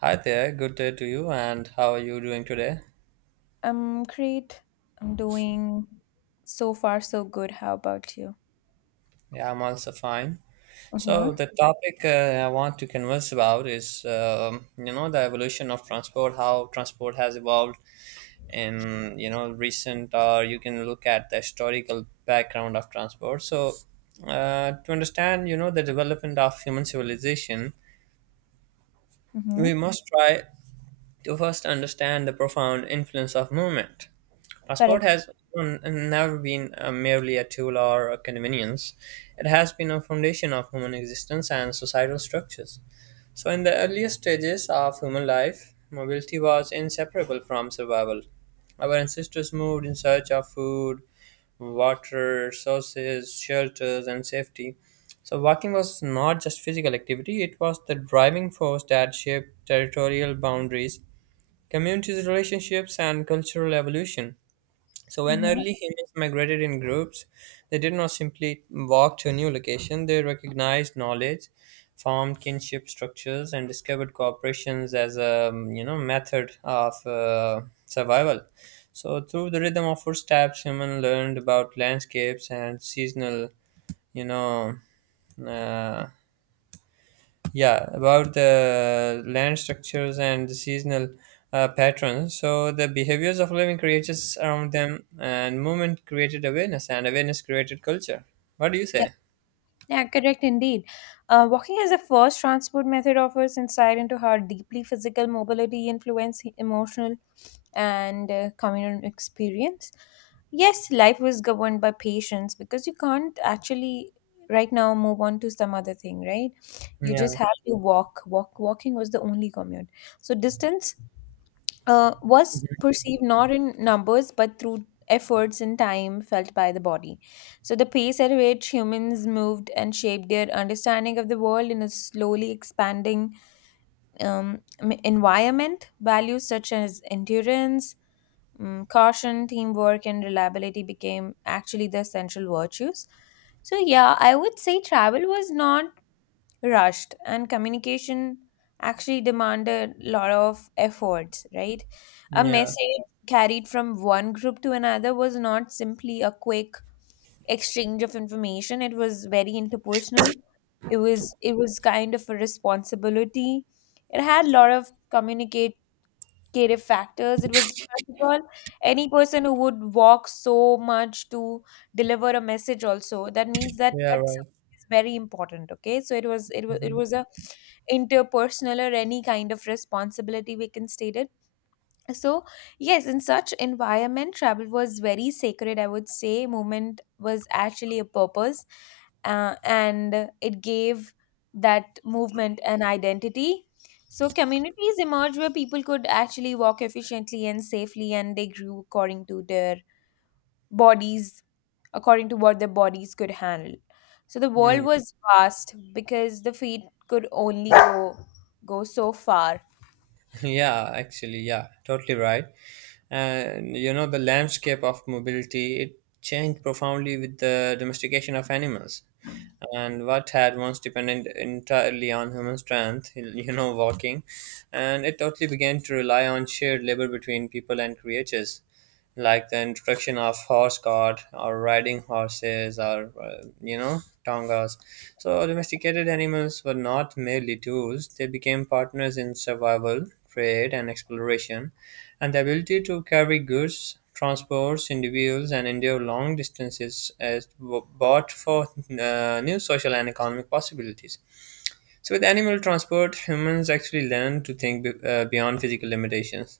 Hi there, good day to you, and how are you doing today? I'm great. I'm doing so far so good. How about you? Yeah, I'm also fine. So Mm-hmm. the topic I want to converse about is, you know, the evolution of transport, how transport has evolved in, you know, recent, or you can look at the historical background of transport. So to understand, you know, the development of human civilization, Mm-hmm. we must try to first understand the profound influence of movement. Passport Correct. has n- never been merely a tool or a convenience. It has been a foundation of human existence and societal structures. So, in the earliest stages of human life, mobility was inseparable from survival. Our ancestors moved in search of food, water, sources, shelters, and safety. So, walking was not just physical activity, it was the driving force that shaped territorial boundaries, communities' relationships, and cultural evolution. So when Mm-hmm. early humans migrated in groups, they did not simply walk to a new location, they recognized knowledge, formed kinship structures, and discovered cooperations as a you know method of survival. So through the rhythm of footsteps, humans learned about landscapes and seasonal you know uh, yeah about the land structures and the seasonal patterns, so the behaviors of living creatures around them, and movement created awareness and awareness created culture. What do you Yeah. say? Yeah, correct indeed. Walking as a first transport method offers insight into how deeply physical mobility influence emotional and communal experience. Yes, life was governed by patience because you can't actually right now move on to some other thing, right? You just yeah have to walk. Walking was the only commute. So distance was perceived not in numbers but through efforts and time felt by the body. So, the pace at which humans moved and shaped their understanding of the world in a slowly expanding environment, values such as endurance, caution, teamwork, and reliability became actually the essential virtues. So, yeah, I would say travel was not rushed and communication actually demanded a lot of efforts, right? A yeah message carried from one group to another was not simply a quick exchange of information. It was very interpersonal. It was kind of a responsibility. It had a lot of communication creative factors. It was first of all any person who would walk so much to deliver a message. Also, that means that yeah that's Right. is very important. Okay, so it was a interpersonal or any kind of responsibility we can state it. So yes, in such environment travel was very sacred, I would say. Movement was actually a purpose, and it gave that movement an identity. So communities emerged where people could actually walk efficiently and safely, and they grew according to their bodies, according to what their bodies could handle. So the world Mhm. was vast because the feet could only go so far. Yeah, actually, yeah, totally right. And you know, the landscape of mobility, it changed profoundly with the domestication of animals. And what had once depended entirely on human strength, you know, walking, and it totally began to rely on shared labor between people and creatures, like the introduction of horse cart or riding horses or you know, tongas. So domesticated animals were not merely tools, they became partners in survival, trade, and exploration. And the ability to carry goods, transports individuals, and endure long distances as bought for new social and economic possibilities. So with animal transport, humans actually learn to think beyond physical limitations.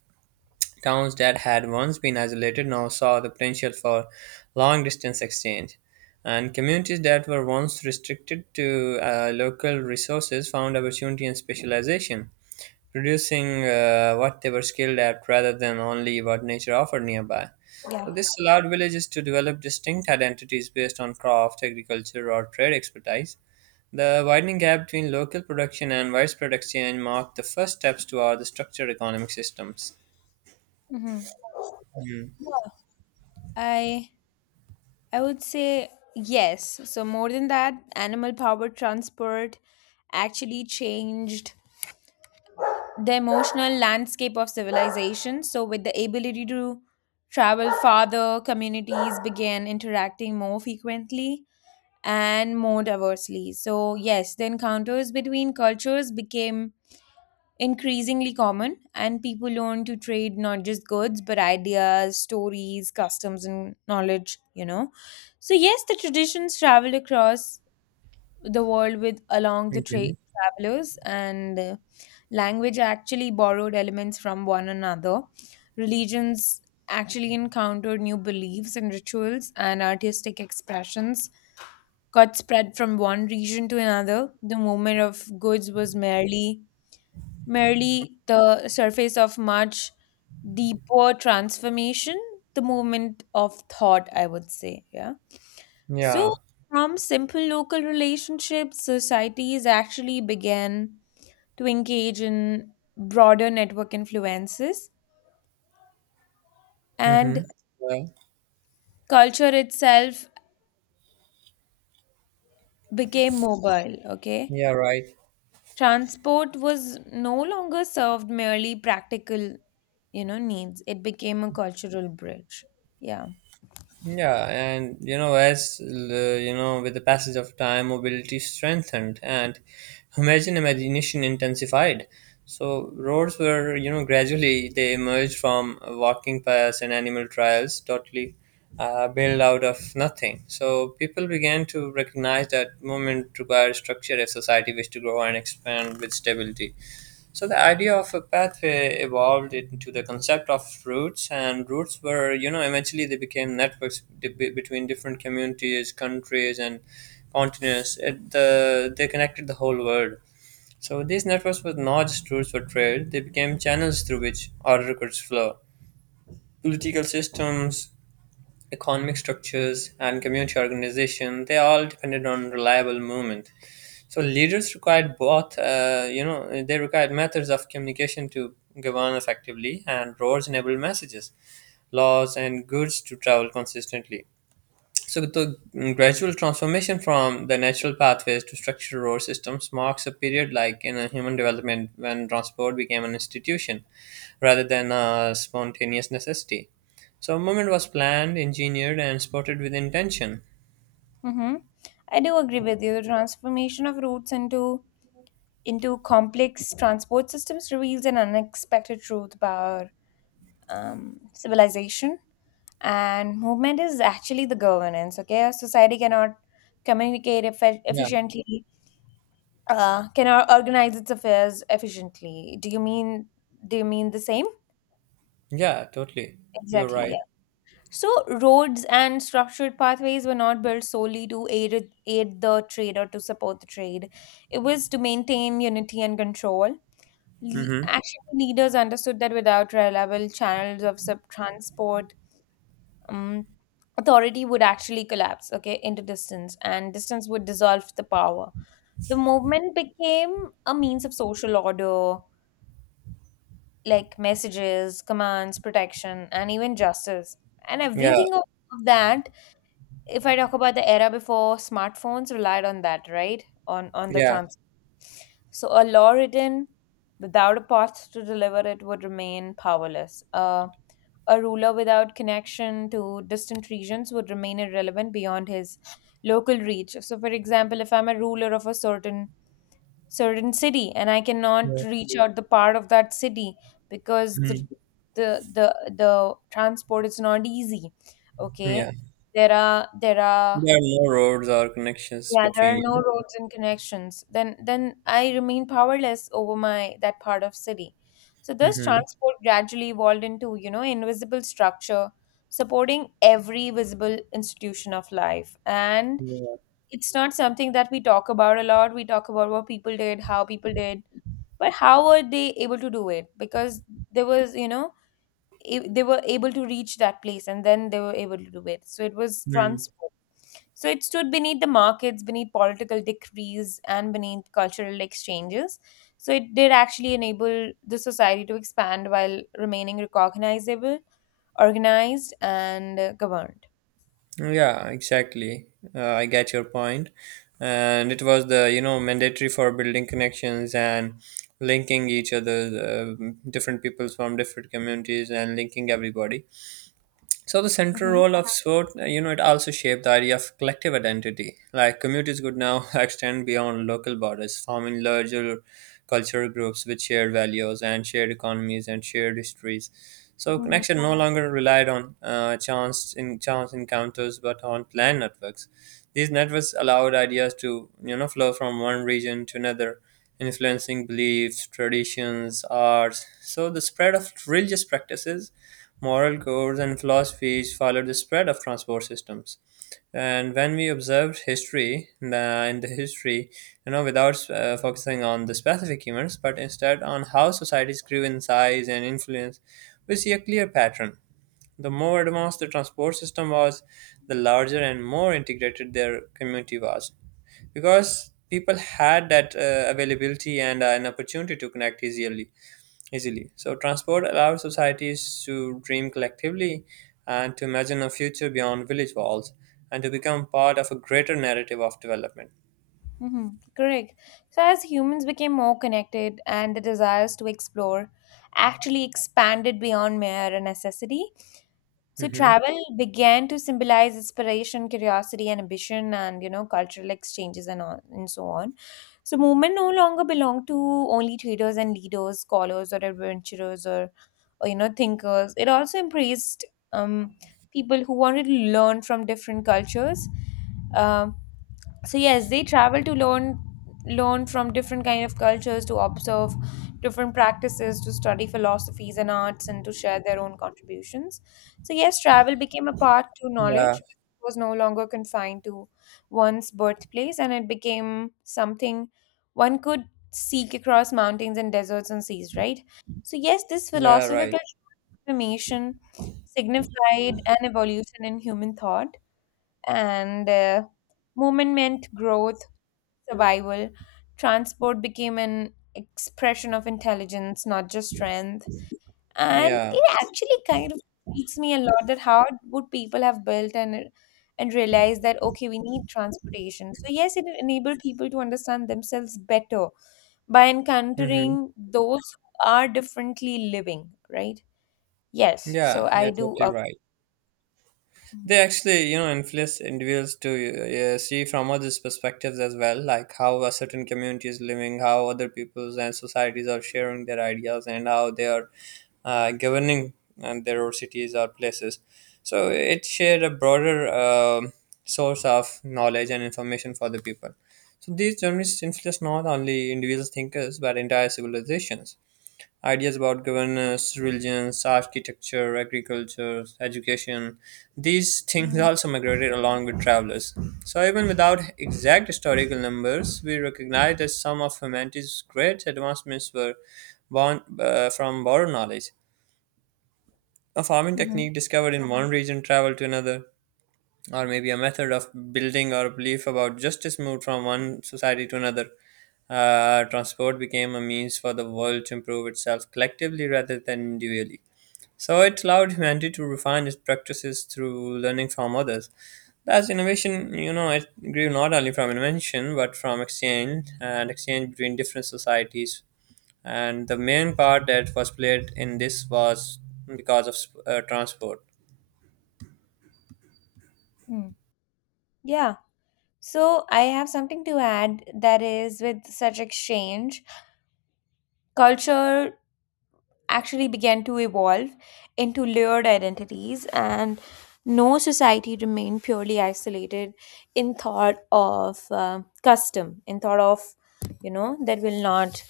Towns that had once been isolated now saw the potential for long distance exchange, and communities that were once restricted to local resources found opportunity and specialization, producing what they were skilled at rather than only what nature offered nearby. Yeah. So, this allowed villages to develop distinct identities based on craft, agriculture, or trade expertise. The widening gap between local production and widespread exchange marked the first steps toward the structured economic systems. Hmm. Mm. I I would say yes. So, more than that, animal powered transport actually changed the emotional landscape of civilization. So, with the ability to travel farther, communities began interacting more frequently and more diversely. So, yes, the encounters between cultures became increasingly common, and people learn to trade not just goods but ideas, stories, customs, and knowledge. So, yes, the traditions travel across the world with along the trade Okay. travelers, and language actually borrowed elements from one another. Religions actually encountered new beliefs and rituals, and artistic expressions got spread from one region to another. The movement of goods was merely the surface of much deeper transformation, the movement of thought, I would say. Yeah. So, Yeah. from simple local relationships, societies actually began to engage in broader network influences, and Mm-hmm. Yeah. culture itself became mobile. Okay. Yeah. Right. Transport was no longer served merely practical, needs. It became a cultural bridge. Yeah. Yeah. And you know, as you know, with the passage of time, mobility strengthened and imagine imagination intensified. So roads were, you know, gradually they emerged from walking paths and animal trials, totally built out of nothing. So people began to recognize that movement requires structure if society wished to grow and expand with stability. So the idea of a pathway evolved into the concept of routes, and routes were, you know, eventually they became networks between different communities, countries, and continents. It, the they connected the whole world. So these networks were not just routes for trade; they became channels through which order could flow. Political systems, economic structures, and community organization—they all depended on reliable movement. So leaders required both, you know, they required methods of communication to govern effectively, and roads enable messages, laws, and goods to travel consistently. So the gradual transformation from the natural pathways to structured road systems marks a period like in a human development when transport became an institution rather than a spontaneous necessity. So movement was planned, engineered, and supported with intention. Mm-hmm. I do agree with you. The transformation of routes into complex transport systems reveals an unexpected truth about civilization, and movement is actually the governance. Okay, a society cannot communicate Yeah, efficiently, cannot organize its affairs efficiently. Do you mean? Do you mean the same? yeah, totally. You're right. Exactly. So, roads and structured pathways were not built solely to aid the trade or to support the trade. It was to maintain unity and control. Mm-hmm. Actually, leaders understood that without reliable channels of transport, um, authority would actually collapse, okay, into distance, and distance would dissolve the power. The movement became a means of social order, like messages, commands, protection, and even justice. And Yeah, everything of that, if I talk about the era before smartphones relied on that, right? On the yeah. trans. So a law written without a path to deliver it would remain powerless. A ruler without connection to distant regions would remain irrelevant beyond his local reach. So, for example, if I'm a ruler of a certain city and I cannot reach, yeah, out the part of that city because Mhm. the the, the transport is not easy, okay. Yeah, There are there are more roads or connections yeah, there are between. no roads and connections, then I remain powerless over my that part of city. So this Mm-hmm. transport gradually evolved into, you know, invisible structure supporting every visible institution of life, and Yeah. it's not something that we talk about a lot. We talk about what people did, how people did, but how were they able to do it? Because there was, they were able to reach that place and then they were able to do it. So it was Mm. transport. So it stood beneath the markets, beneath political decrees, and beneath cultural exchanges. So it did actually enable the society to expand while remaining recognizable, organized, and governed. Yeah, exactly. I get your point. And it was the, you know, mandatory for building connections and linking each other, different peoples from different communities, and linking everybody. So the central Hmm. role of sport, you know, it also shaped the idea of collective identity. Like communities could now extend beyond local borders, forming larger cultural groups with shared values and shared economies and shared histories. So Hmm. connection no longer relied on chance in chance encounters, but on planned networks. These networks allowed ideas to you know flow from one region to another, influencing beliefs, traditions, arts. So the spread of religious practices, moral codes, and philosophies followed the spread of transport systems. And when we observed history, the, in the history, you know, without focusing on the specific events, but instead on how societies grew in size and influence, we see a clear pattern. The more advanced the transport system was, the larger and more integrated their community was. Because people had that availability and an opportunity to connect easily. So, transport allows societies to dream collectively, and to imagine a future beyond village walls, and to become part of a greater narrative of development. Hmm. Correct. So, as humans became more connected and the desires to explore actually expanded beyond mere a necessity, so Hmm. travel began to symbolize inspiration, curiosity, and ambition, and, you know, cultural exchanges and all, and so on. So, movement no longer belonged to only traders and leaders, scholars or adventurers, or, you know, thinkers. It also embraced um, people who wanted to learn from different cultures. um so yes, they travel to learn from different kind of cultures, to observe different practices, to study philosophies and arts, and to share their own contributions. So yes, travel became a path to Yeah, knowledge. It was no longer confined to one's birthplace, and it became something one could seek across mountains and deserts and seas, right? So yes, this yeah, right. philosophical transformation signified an evolution in human thought, and movement meant growth, survival. Transport became an expression of intelligence, not just strength. And Yeah. it actually kind of speaks me a lot that how would people have built and realized that okay, we need transportation. So yes, it enabled people to understand themselves better by Hmm. encountering those who are differently living, right? Yes. So Yeah, I yeah, do totally agree. right. They Mhm. actually you know influence individuals to see from others perspectives as well, like how a certain community is living, how other peoples and societies are sharing their ideas, and how they are governing and their own cities or places. So it shared a broader source of knowledge and information for the people. So these journalists influence not only individual thinkers but entire civilizations. Ideas about governance, religions, architecture, agriculture, education, these things Mm, also migrated along with travelers. So, even without exact historical numbers, we recognize that some of humanity's great advancements were born from borrowed knowledge. A farming mhm, technique discovered in one region traveled to another, or maybe a method of building or belief about justice moved from one society to another. Transport became a means for the world to improve itself collectively rather than individually. So it allowed humanity to refine its practices through learning from others. That's innovation, you know, it grew not only from invention but from exchange, and exchange between different societies. And the main part that was played in this was because of transport. mm. Yeah. So I have something to add, that is, with such exchange, culture actually began to evolve into layered identities, and no society remained purely isolated in thought of custom, in thought of, you know, that will not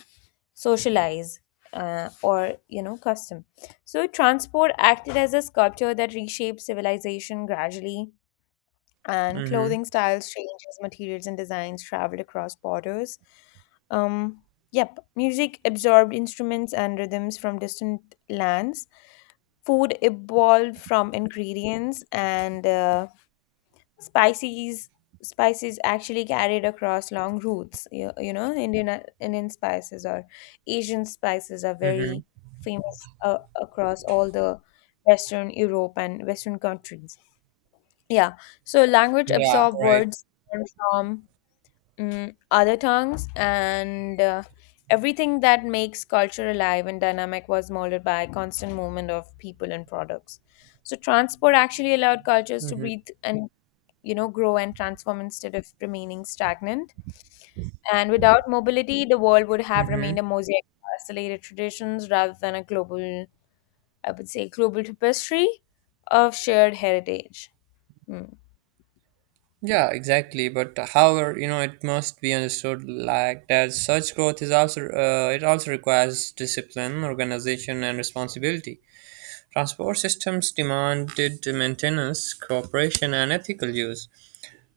socialize, or you know, custom. So transport acted as a sculpture that reshaped civilization gradually, and Mm-hmm. clothing styles changes, materials and designs traveled across borders. um yep, music absorbed instruments and rhythms from distant lands. Food evolved from ingredients and spices spices actually carried across long routes. You know, Indian spices or Asian spices are Mm-hmm. very famous across all the western Europe and western countries. Yeah, so language Yeah, absorb right. words learned from, other tongues, and everything that makes culture alive and dynamic was molded by constant movement of people and products. So transport actually allowed cultures to Mm-hmm. breathe and, you know, grow and transform instead of remaining stagnant. And without mobility, the world would have remained a Mm-hmm. mosaic of isolated traditions rather than a global, I would say, global tapestry of shared heritage. Hmm. Yeah, exactly. But however, you know, it must be understood like that such growth is also it also requires discipline, organization, and responsibility. Transport systems demanded maintenance, cooperation, and ethical use.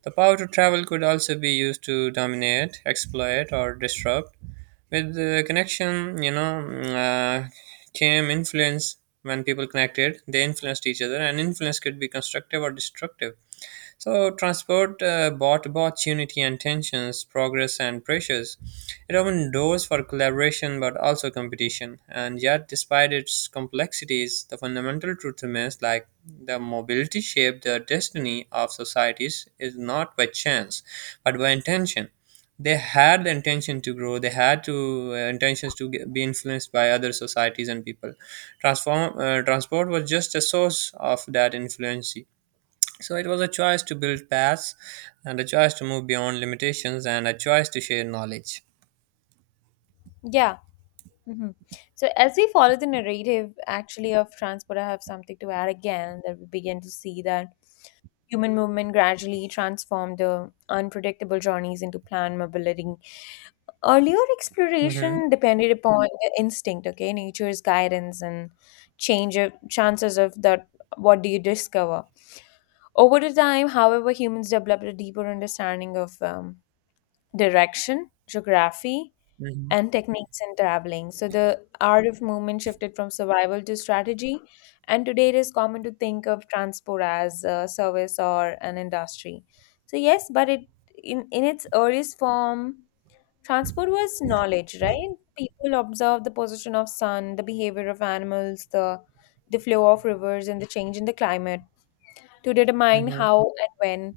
The power to travel could also be used to dominate, exploit, or disrupt. With the connection, came influence. When people connected, they influenced each other, and influence could be constructive or destructive. So, transport brought both unity and tensions, progress and pressures. It opened doors for collaboration but also competition. And yet, despite its complexities, the fundamental truth remains, like the mobility shaped the destiny of societies is not by chance but by intention. They had the intention to grow, they had to intentions to get, be influenced by other societies and people. Transport was just a source of that influence, so it was a choice to build paths, and a choice to move beyond limitations, and a choice to share knowledge. Yeah. Hmm. So, as we follow the narrative actually of transport, I have something to add again, that we begin to see that human movement gradually transformed the unpredictable journeys into planned mobility. Earlier Mm-hmm. exploration depended upon the instinct, okay, nature's guidance and change of chances of that. What do you discover? Over the time, however, humans developed a deeper understanding of direction, geography, Mm-hmm. and techniques in traveling. So the art of movement shifted from survival to strategy, and today it is common to think of transport as a service or an industry. So yes, but it in its earliest form, transport was knowledge, right? People observed the position of sun, the behavior of animals, the flow of rivers, and the change in the climate to determine Mm-hmm. how and when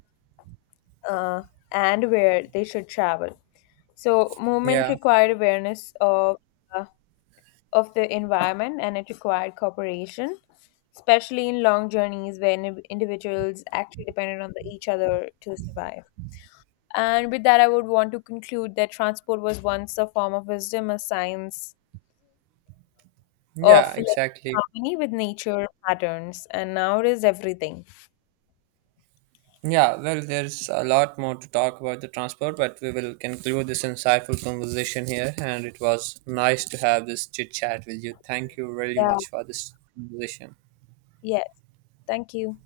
uh, and where they should travel. So movement Yeah. required awareness of, uh, of the environment, and it required cooperation, especially in long journeys where individuals actually depended on, the, each other to survive. And with that, I would want to conclude that transport was once a form of wisdom, a science of Yeah. living in Exactly. harmony with nature patterns, and now it is everything. Yeah. Well, there's a lot more to talk about the transport, but we will conclude this insightful conversation here. And it was nice to have this chit chat with you. Thank you very Yeah, much for this conversation. yes. Thank you.